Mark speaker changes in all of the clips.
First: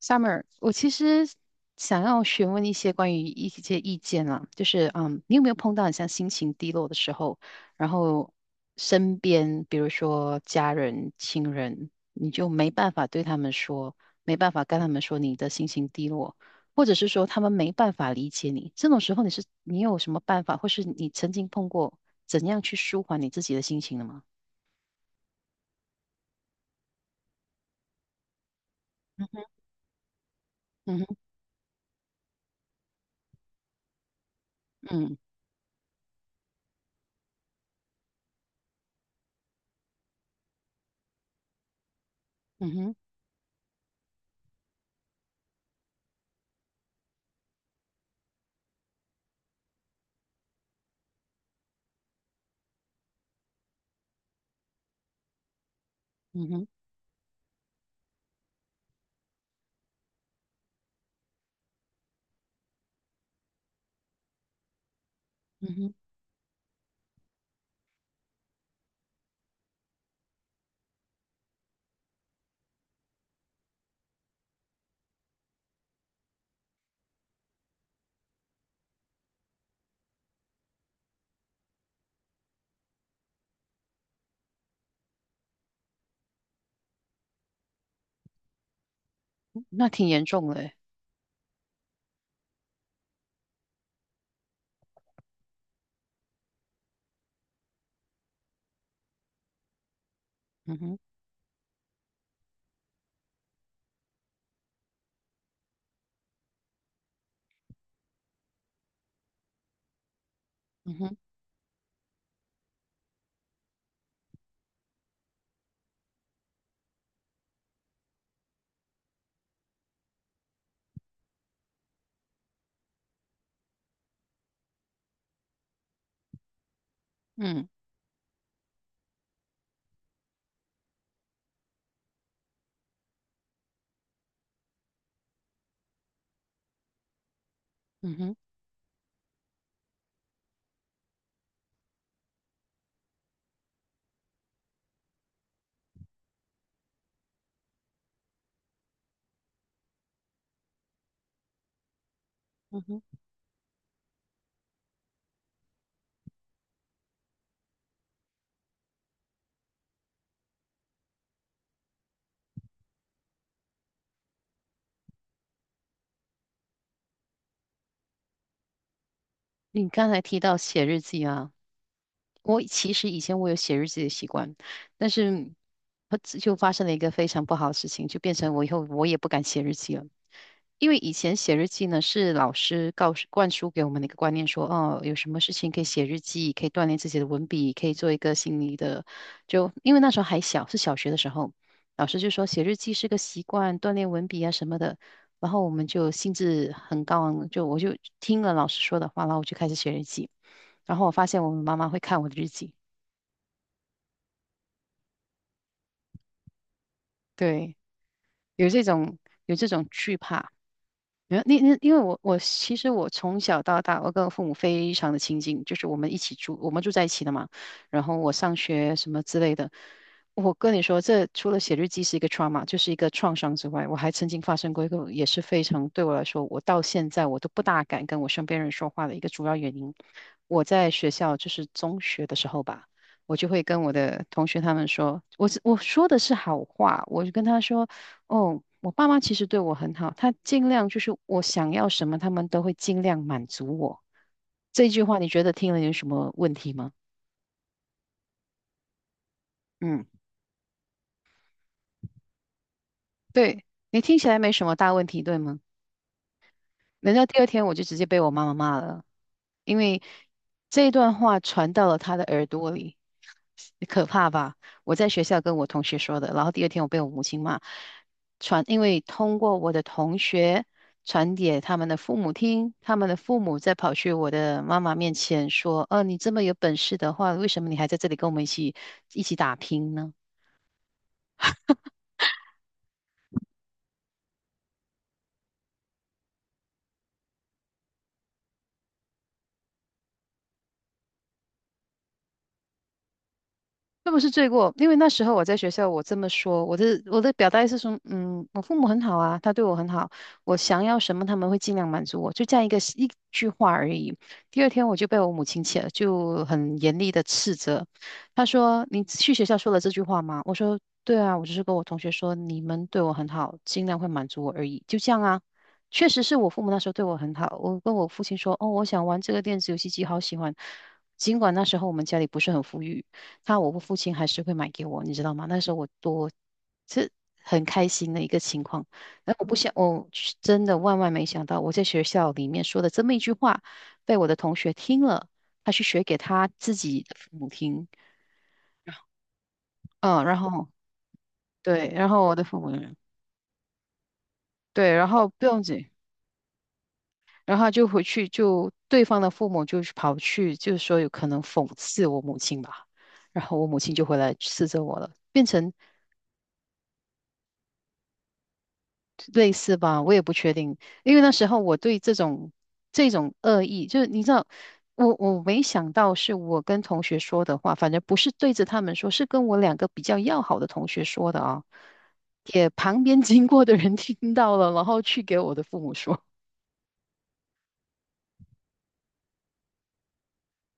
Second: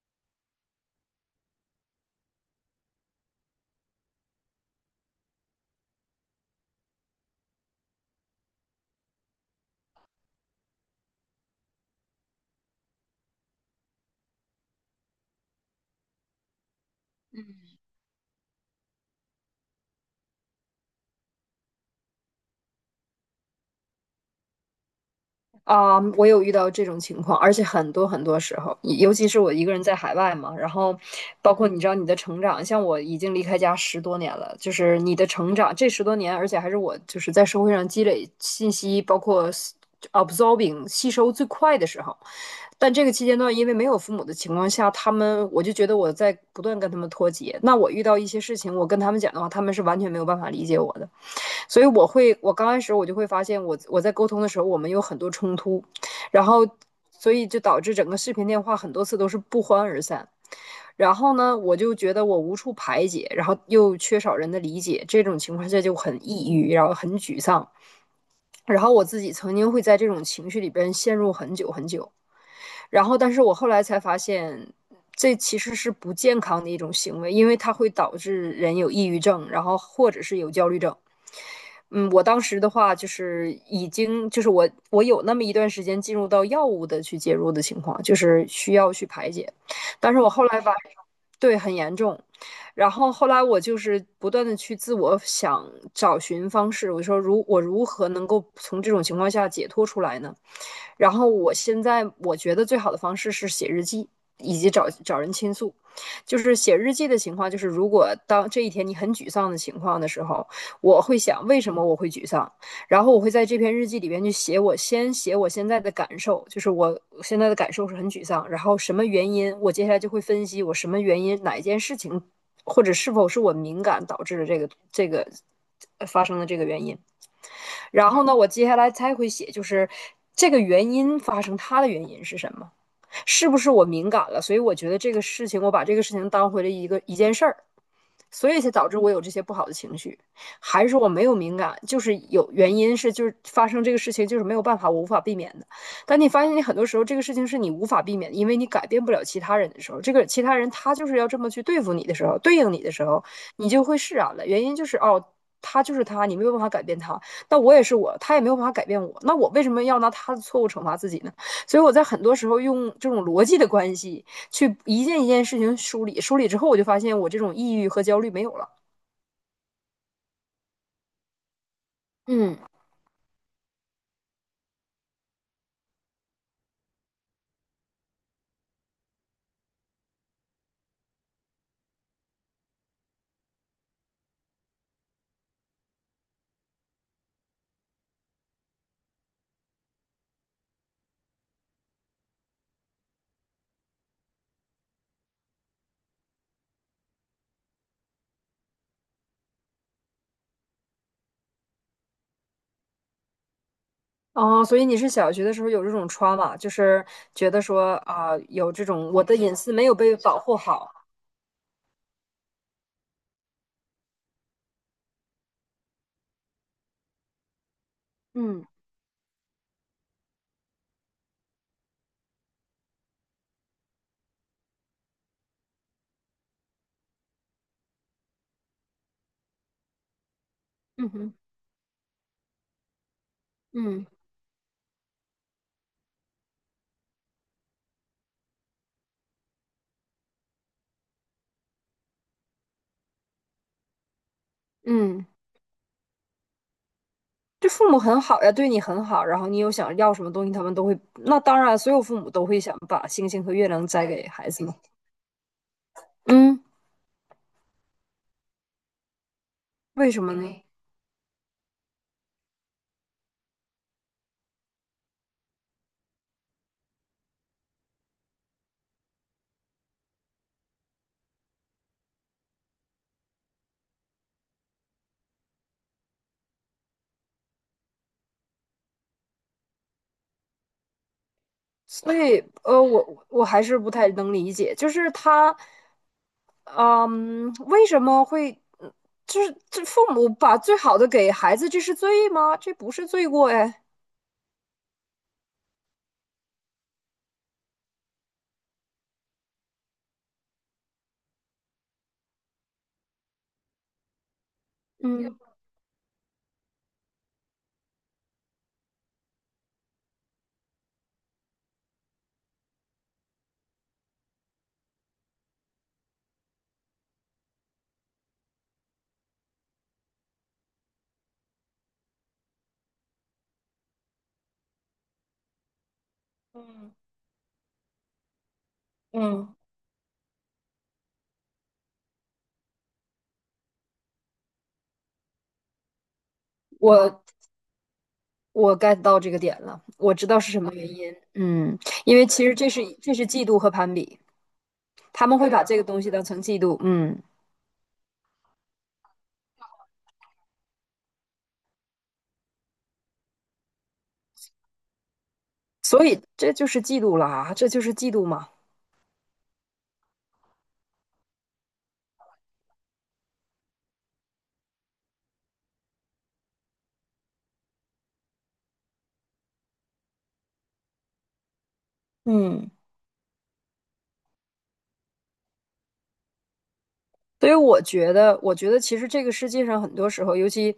Speaker 1: Summer，我其实想要询问一些关于一些意见啦，就是你有没有碰到很像心情低落的时候，然后身边比如说家人、亲人，你就没办法对他们说，没办法跟他们说你的心情低落，或者是说他们没办法理解你，这种时候你有什么办法，或是你曾经碰过怎样去舒缓你自己的心情的吗？
Speaker 2: 啊，我有遇到这种情况，而且很多很多时候，尤其是我一个人在海外嘛。然后
Speaker 1: 嗯哼，
Speaker 2: 包括你知道你的成长，像我已经离开家十多年了，就是
Speaker 1: 嗯
Speaker 2: 你
Speaker 1: 哼
Speaker 2: 的成长这十多年，而且还是我就是在社会上积累信息，包括absorbing 吸收最快的时候。
Speaker 1: 嗯
Speaker 2: 但
Speaker 1: 哼，
Speaker 2: 这个期间段，因为没有父母的情况下，我就觉得我在不断跟他们脱节。那我遇到一些事情，我跟他们讲的话，他们是完全没有办法理解我的。所以我刚开始我就会发现我在沟通的时候，我们有很多冲突，然
Speaker 1: 嗯
Speaker 2: 后
Speaker 1: 哼，
Speaker 2: 所以就导致整个视频电话很多次都是不欢而散。然后呢，我就觉得我无处排解，然后又缺少人的理解，这种情
Speaker 1: 嗯
Speaker 2: 况下
Speaker 1: 哼，
Speaker 2: 就很抑郁，然后很沮丧。然后我自己曾经会在这种情绪里边陷入很久很久。但是我后来才发现，这其实是不健康的一种行为，因为它会导致人有抑郁症，然后或者是有焦虑症。我当时的话就是已经就是我有那么一段时间进入到药物的去介入的情况，就是需要去排解。
Speaker 1: 那挺
Speaker 2: 但是
Speaker 1: 严
Speaker 2: 我后
Speaker 1: 重的
Speaker 2: 来把
Speaker 1: 欸，
Speaker 2: 对，很严重。然后后来我就是不断的去自我想找寻方式，我说我如何能够从这种情况下解脱出来呢？
Speaker 1: 嗯哼。
Speaker 2: 然后我现在我觉得最好的方式是写日记，以及找找人倾诉。就是写日记的情况，就是如果当这一天你很沮丧的情况的时候，
Speaker 1: 嗯
Speaker 2: 我
Speaker 1: 哼
Speaker 2: 会想为什么我会沮丧。然后我会在这篇日记里边去写，我先写我现在的感受，就是我现在的感受是很沮丧，然后什么原因，我接下来就会分析我什么原因，哪一件事情，或者是否是我敏感导致的这个发生的这个原因。
Speaker 1: 嗯
Speaker 2: 然后呢，我接下来才会写，就是这个原因发生它的原因是什么。是不是我敏感了？所以我觉得这个事情，我把这个事情当回了一件事儿，
Speaker 1: 嗯哼
Speaker 2: 所以才导致我有这些不好的情绪。还是说我没有敏感，就是有原因是就是发生这个事情就是没有办法，我无法避免的。但你发现你很多时候这个事情是你无法避免的，因为你改变不了其他人的时候，这个其他人他就是要这么去对付你的时候，对应
Speaker 1: 嗯
Speaker 2: 你的
Speaker 1: 哼，
Speaker 2: 时候，你就会释然了。原因就是哦，他就是他，你没有办法改变他。那我也是我，他也没有办法改变我。那我为什么要拿他的错误惩罚自己呢？所以我在很多时候用这种逻辑的关系去一件一件事情梳理，梳理之后我就发现我这种抑郁和焦虑没有了。
Speaker 1: 你刚才提到写日记啊，
Speaker 2: 嗯，
Speaker 1: 我其实以前我有写日记的习惯，但是就发生了一个非常不好的事情，就变成我以后我也不敢写日记了。因为以前写日记呢，是老师告诉灌输给我们的一个观念说，哦，有什么事情可以写日记，可以锻炼自己的文笔，可以做一个心理的。就因为那时候还小，是小学的时候，老师就说写日记是个习惯，锻炼文笔啊什么的。然后我们就兴致很高昂，就我就听了老师说的话，然后我就开始写日记。然后我发现我妈妈会看我的日记，
Speaker 2: 哦，所以你是小学的时候有这种 trauma，就是觉得
Speaker 1: 对，
Speaker 2: 说啊、
Speaker 1: 有
Speaker 2: 有这
Speaker 1: 这
Speaker 2: 种
Speaker 1: 种
Speaker 2: 我的隐私没有被
Speaker 1: 惧
Speaker 2: 保
Speaker 1: 怕，
Speaker 2: 护好。
Speaker 1: 没有，那因为我其实我从小到大，我跟我父母非常的亲近，就是我们一起住，我们住在一起的嘛。然后我上
Speaker 2: 嗯
Speaker 1: 学什么之类的，我跟你说，这除了写日记是一个 trauma，就是一个创伤之外，我还曾经发生过一个也是非常对我来说，我到现在我都不大敢跟我身边人说话的一个主要原因。我在
Speaker 2: 嗯
Speaker 1: 学
Speaker 2: 哼。
Speaker 1: 校就是中学的时候吧。我就会跟我
Speaker 2: 嗯
Speaker 1: 的同学他们说，我说的是好话，我就跟他说，哦，我爸妈其实对我很好，他尽量就是我想要什么，他们都会尽量满足我。这句话
Speaker 2: 嗯。
Speaker 1: 你觉得听了有什么问题吗？
Speaker 2: 这父母很好呀，对你很好，然后你有想
Speaker 1: 嗯，
Speaker 2: 要什么东西，他们都会。那当然，所有父母都会想把星星和
Speaker 1: 对，
Speaker 2: 月亮
Speaker 1: 你
Speaker 2: 摘
Speaker 1: 听
Speaker 2: 给
Speaker 1: 起来没
Speaker 2: 孩子
Speaker 1: 什么
Speaker 2: 嘛。
Speaker 1: 大问题，对吗？
Speaker 2: 嗯，
Speaker 1: 难道第二天我就直接被我妈妈骂了？因为
Speaker 2: 为什么呢？
Speaker 1: 这段话传到了他的耳朵里，可怕吧？我在学校跟我同学说的，然后第二天我被我母亲骂，传，因为通过我的同学传给他们的父母听，他们的父母再跑去我的妈妈面前说：你这么有本事的话，为什么你还在这里跟我们一起打拼呢？”
Speaker 2: 所以，我还是不太能理解，就是他，嗯，为什么会，嗯就是这父母把最好的给孩子，这是罪吗？这不是罪过哎。
Speaker 1: 这不是罪过，因为那时候我在学校，我这么说，我的表达意思是说，我父母很好啊，他对我很好，我想要什么他们会尽量满足我，就这样一句话而已。第二天我就被我
Speaker 2: 嗯，
Speaker 1: 母亲气，就很严厉的斥责，她说：“你去学校说了这句话吗？”我说：“对啊，我只是跟我同学说你们对我很好，尽量会满足我而已，就这样啊。”确实是我父母那时候对我很好，我跟我父亲说：“哦，我想玩这个电子游戏机，好喜欢。”尽管那时候我们家里不是很富裕。我父亲还是会买给我，你知道吗？那时候我多是很开心的一个情况。然我不想，我去真的万万没想到，我在学校里面说的这么一句话，被我的同学听了，他去学给他自
Speaker 2: 我
Speaker 1: 己的父母听。
Speaker 2: 我 get 到这个点了，我
Speaker 1: 嗯，
Speaker 2: 知
Speaker 1: 然
Speaker 2: 道是什
Speaker 1: 后
Speaker 2: 么原因。嗯，
Speaker 1: 对，然
Speaker 2: 因
Speaker 1: 后
Speaker 2: 为
Speaker 1: 我的
Speaker 2: 其实
Speaker 1: 父
Speaker 2: 这
Speaker 1: 母
Speaker 2: 是这是嫉妒和攀比，
Speaker 1: 对，然
Speaker 2: 他
Speaker 1: 后
Speaker 2: 们
Speaker 1: 不
Speaker 2: 会
Speaker 1: 用
Speaker 2: 把这个
Speaker 1: 紧，
Speaker 2: 东西当成嫉妒。嗯，
Speaker 1: 然后就回去就对方的父母就跑去，就是说有可能讽刺我母亲吧。然后我母亲就回来斥责我了，变成
Speaker 2: 所以这就是嫉妒了啊，这就是嫉妒嘛。
Speaker 1: 类似吧，我也不确定，因为那时候我对这种恶意，就是你知道，我没想到是我跟同学说的话，反正不是对着他们说，是跟我两个比较要好的同学说的啊，也
Speaker 2: 嗯。
Speaker 1: 旁边经过的人听到了，然后去给我的父母说，
Speaker 2: 所以我觉得其实这个世界上很多时候，尤其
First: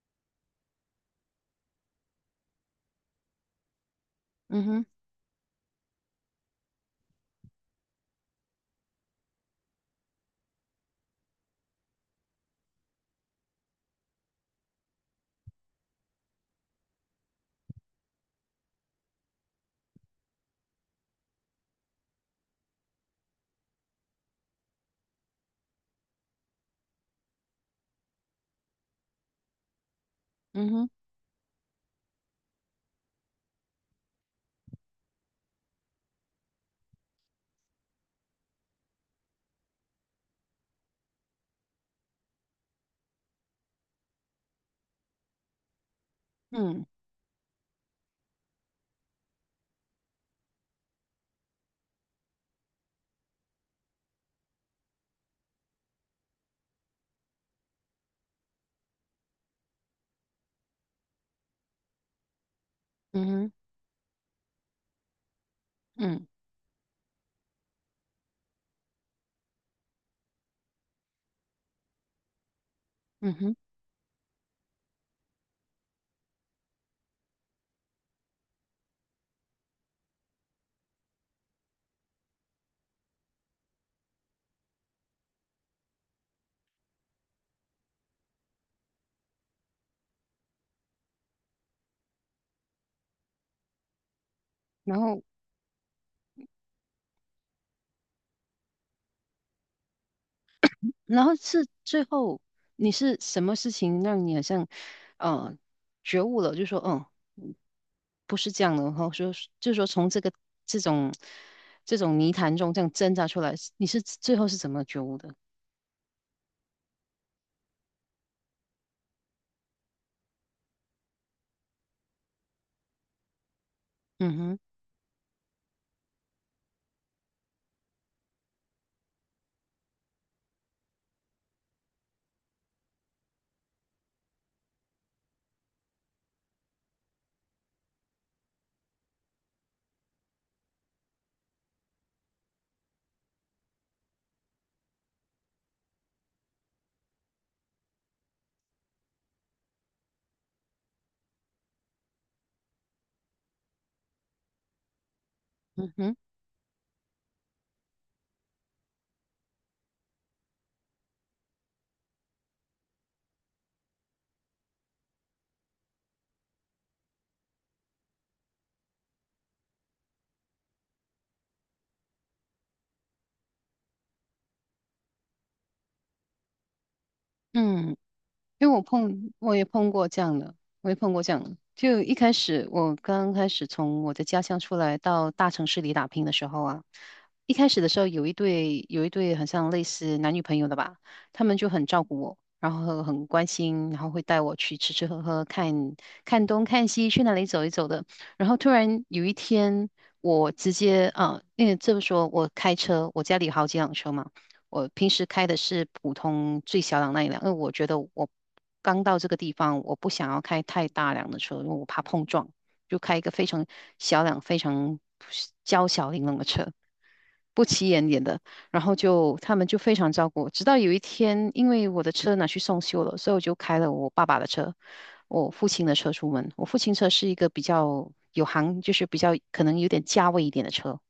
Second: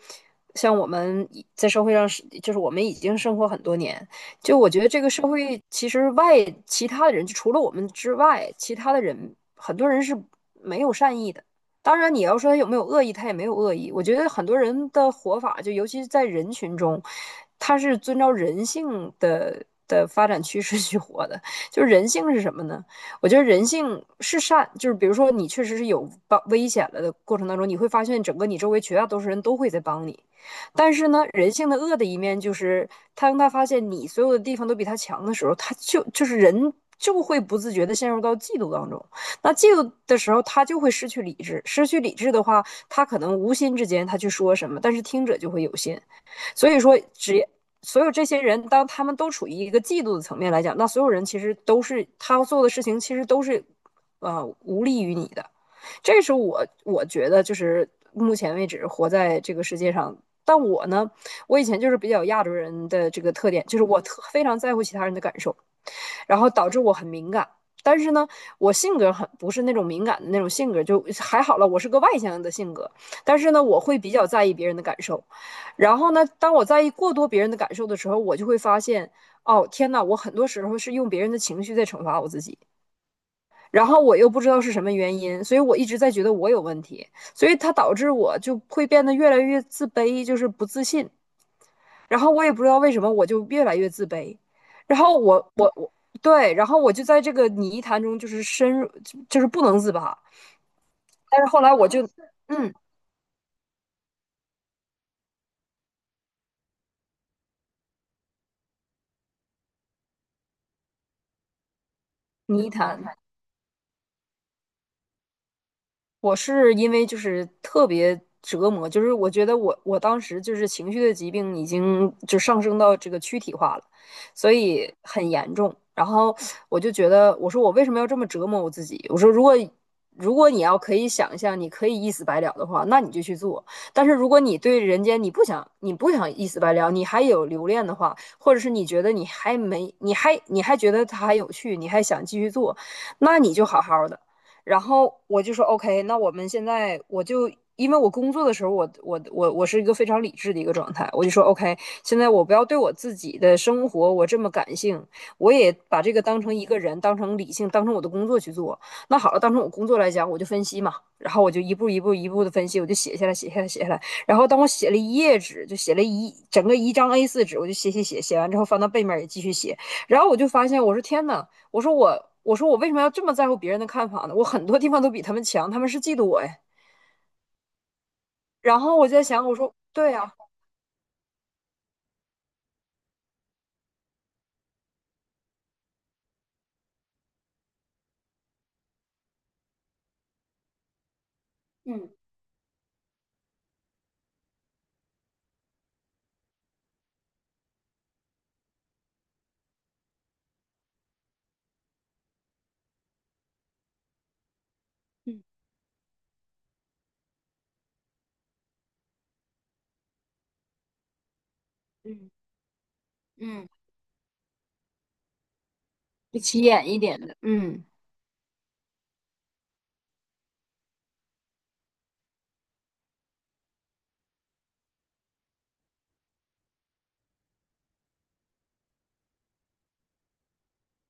Speaker 2: 像我们已在社会上是，就是我们已经生活很多年。就
Speaker 1: 嗯
Speaker 2: 我觉
Speaker 1: 哼，
Speaker 2: 得这个社会其实其他的人，就除了我们之外，其他的人很多人是没有善意的。当然，你要说他有没有恶意，他也没有恶意。我觉得很多人的活法，就尤其是在人群中，他是遵照人性的发展趋势去活的。就人性是什么呢？我觉得人性是善，就是比如说你确实是有帮危险了的过程当中，你会发现整个你周围绝大多数人都会在帮你。
Speaker 1: 嗯哼，
Speaker 2: 但是呢，人性的恶的一面就是，他当他发现你所有的地方都比他强的时候，他就就是人就会不自觉的陷入到嫉妒当中。那嫉妒的时候，他就会失去理智，失去理智的话，他可能无心之间他去说什么，但是听者就会有心。所以
Speaker 1: 嗯
Speaker 2: 说，所有这些人，当他们都处于一个嫉妒的层面来讲，那所有人其实都是他做的事情，其实都是无利于你的。这是我觉得就是目前为止活在这个世界上。但我呢，我以前就是比较亚洲人的这
Speaker 1: 嗯
Speaker 2: 个特
Speaker 1: 哼，
Speaker 2: 点，就是我非常在乎其他人的感受。
Speaker 1: 嗯
Speaker 2: 然后导致我很敏感。但是呢，我性格很不是那种敏感的那种性格，就还好了。我是个外向的性格，
Speaker 1: 嗯
Speaker 2: 但是
Speaker 1: 哼，
Speaker 2: 呢，我会比较在意别人的感受。然后呢，当我在意过多别人的感受的时候，我就会发现，哦，天呐，我很多时候是用别人的情绪在惩罚我自己。然后我又不知道是什么原因，所以我一直在觉得我有问题，所以它导致我就会变得越来越自卑，就是不自信。然后我也不知道为什么，我就越来越自卑。
Speaker 1: 然
Speaker 2: 然后
Speaker 1: 后
Speaker 2: 我我我对，然后我就在这个泥潭中就是深入，就是不能自拔。
Speaker 1: 然后
Speaker 2: 但是后
Speaker 1: 是
Speaker 2: 来我就
Speaker 1: 最后
Speaker 2: 嗯，
Speaker 1: 你是什么事情让你好像呃觉悟了，就说嗯。嗯不是这样的，然后说就说从这种这种泥潭
Speaker 2: 泥
Speaker 1: 中这样
Speaker 2: 潭
Speaker 1: 挣扎出来，你是最后是怎么觉悟的？
Speaker 2: 我是因为就是特别折磨，就是我觉得我当时就是情绪的疾病已经就上升到这个躯体化了，
Speaker 1: 嗯
Speaker 2: 所
Speaker 1: 哼，
Speaker 2: 以很严重。然后我就觉得，我说我为什么要这么折磨我自己？我说如果你要可以想象，你可以一死百了的话，那你就去做。但是如果你对人间你不想一死百了，你还有留恋的话，或者是你觉得你还没你还你还觉得它还有趣，你还想继续做，那你就好好的。然后我就说 OK，那我们现在我就因为我工作的时候，我是一个非常理智的一个状态，我就说 OK，现在我不要对我自己的生活我这么感性，我也
Speaker 1: 嗯
Speaker 2: 把这
Speaker 1: 哼，
Speaker 2: 个当成一个人，当成理性，当成我的工作去做。那好了，当成我工作来讲，我就分析嘛，然后我就一步一步一步的分析，我就写下来，写下来，写下来。然后当我写了一页纸，就写了一整个一张 A4 纸，我就写写写，写完之后翻到背面也继续写。然后我就发现，我说天呐，我说我，我说我为什么要这么在乎别人的看法呢？我很多地方都比他们强，他们是嫉妒我呀。
Speaker 1: 嗯。因为
Speaker 2: 然后我就在想，
Speaker 1: 我
Speaker 2: 我
Speaker 1: 也
Speaker 2: 说
Speaker 1: 碰过
Speaker 2: 对
Speaker 1: 这
Speaker 2: 呀、
Speaker 1: 样的，我也碰过这样的。就一开始，我刚开始从我的家乡出来到大城市里打拼的时候啊，一开始的时候有一对很像类似男女朋友的吧，他们就很照顾我，然后很关心，然后会带我去吃吃喝喝，看东看西，去哪里走一走的。然后突然有一天，我直接啊，因为这么说，我开车，我家里有好几辆车嘛。我平时开的是普通最小档那一辆，因为我觉得我刚到这个地方，我不想要开太大辆的车，因为我怕碰撞，就开一个非常小辆、非常娇小玲珑
Speaker 2: 不
Speaker 1: 的
Speaker 2: 起
Speaker 1: 车，
Speaker 2: 眼一点的，
Speaker 1: 不
Speaker 2: 嗯
Speaker 1: 起眼点的。然后就他们就非常照顾我，直到有一天，因为我的车拿去送修了，所以我就开了我爸爸的车，我父亲的车出门。我父亲车是一个比较有行，就是比较可能有点价位一点的车。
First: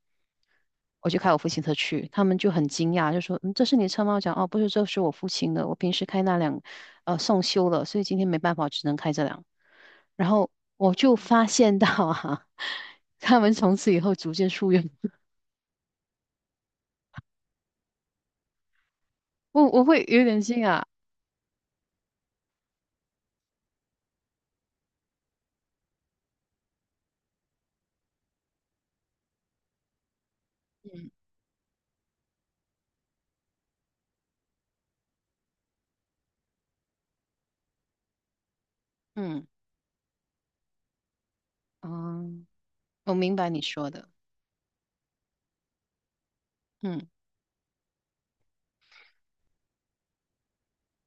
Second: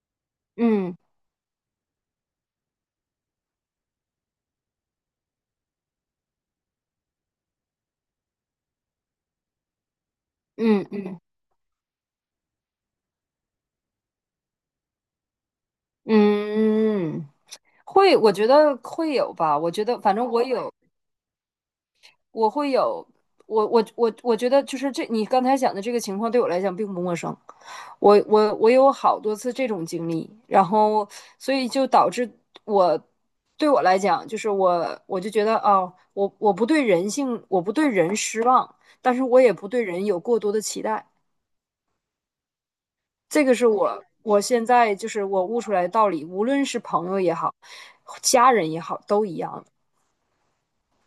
Speaker 2: 嗯
Speaker 1: 我就开我父亲车去，他们就很惊讶，就说：“嗯，这是你的车吗？”我讲：“哦，不是，这是我父亲的，我平时开那辆，送修了，所以今天没办法，只能开这辆。”然后
Speaker 2: 嗯
Speaker 1: 我就
Speaker 2: 嗯
Speaker 1: 发现到啊，他们从此以后逐渐疏远
Speaker 2: 嗯，会，我觉得会有吧。
Speaker 1: 我，
Speaker 2: 我
Speaker 1: 我
Speaker 2: 觉得，
Speaker 1: 会
Speaker 2: 反
Speaker 1: 有
Speaker 2: 正
Speaker 1: 点
Speaker 2: 我
Speaker 1: 惊
Speaker 2: 有，
Speaker 1: 讶。
Speaker 2: 我会有，我觉得就是这你刚才讲的这个情况对我来讲并不陌生，我有好多次这种经历，然后
Speaker 1: 嗯
Speaker 2: 所以就导致我对我来讲就是我就觉得哦，我不对人性，我不对人失望，但是我
Speaker 1: 嗯
Speaker 2: 也不对人有过多的期待。
Speaker 1: 嗯，我明
Speaker 2: 这
Speaker 1: 白
Speaker 2: 个
Speaker 1: 你
Speaker 2: 是
Speaker 1: 说
Speaker 2: 我
Speaker 1: 的，
Speaker 2: 我现在就是我悟出来的道理，无论是
Speaker 1: 嗯。
Speaker 2: 朋友也好，家人也好，都一样。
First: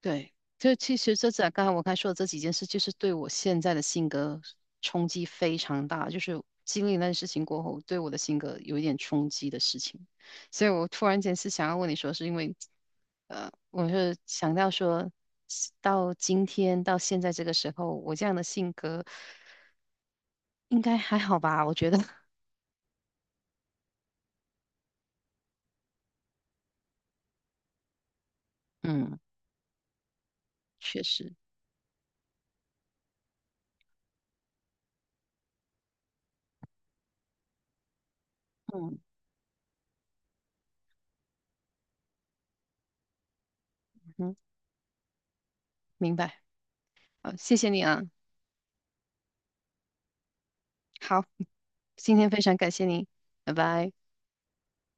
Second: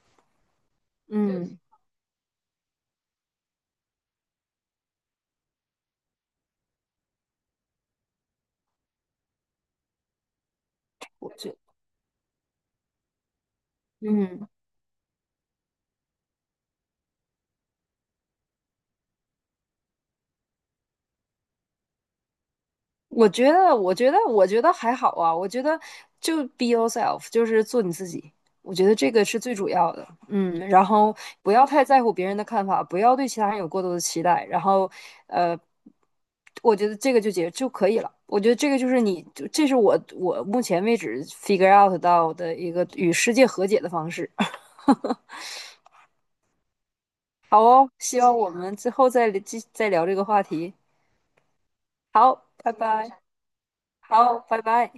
Speaker 1: 对，就其实这在
Speaker 2: 嗯，
Speaker 1: 刚才我刚才说的这几件事，就是对我现在的性格冲击非常大。就是经历那件事情过后，对我的性格有一点冲击的事情，所以我突然
Speaker 2: 我
Speaker 1: 间是
Speaker 2: 觉
Speaker 1: 想要问你说，是因为，我是
Speaker 2: 嗯。
Speaker 1: 想到说，到今天到现在这个时候，我这样的性格应该还好吧？我觉得，
Speaker 2: 我觉得还好啊。我觉得就 be yourself，就是做你自己。我觉得这
Speaker 1: 嗯，
Speaker 2: 个是最主要的。嗯，然
Speaker 1: 确
Speaker 2: 后
Speaker 1: 实，
Speaker 2: 不要太在乎别人的看法，不要对其他人有过多的期待。然后，呃，我觉得这个就可以了。我觉得这个就
Speaker 1: 嗯
Speaker 2: 是你，就这是我目前为止 figure out 到的一个与世界和解的方式。
Speaker 1: 嗯，明白。好，谢
Speaker 2: 好
Speaker 1: 谢你
Speaker 2: 哦，
Speaker 1: 啊。
Speaker 2: 希望我们之后再聊这个话题。
Speaker 1: 好，今天非
Speaker 2: 好，
Speaker 1: 常感
Speaker 2: 拜
Speaker 1: 谢你，
Speaker 2: 拜。
Speaker 1: 拜拜。
Speaker 2: 好，拜拜。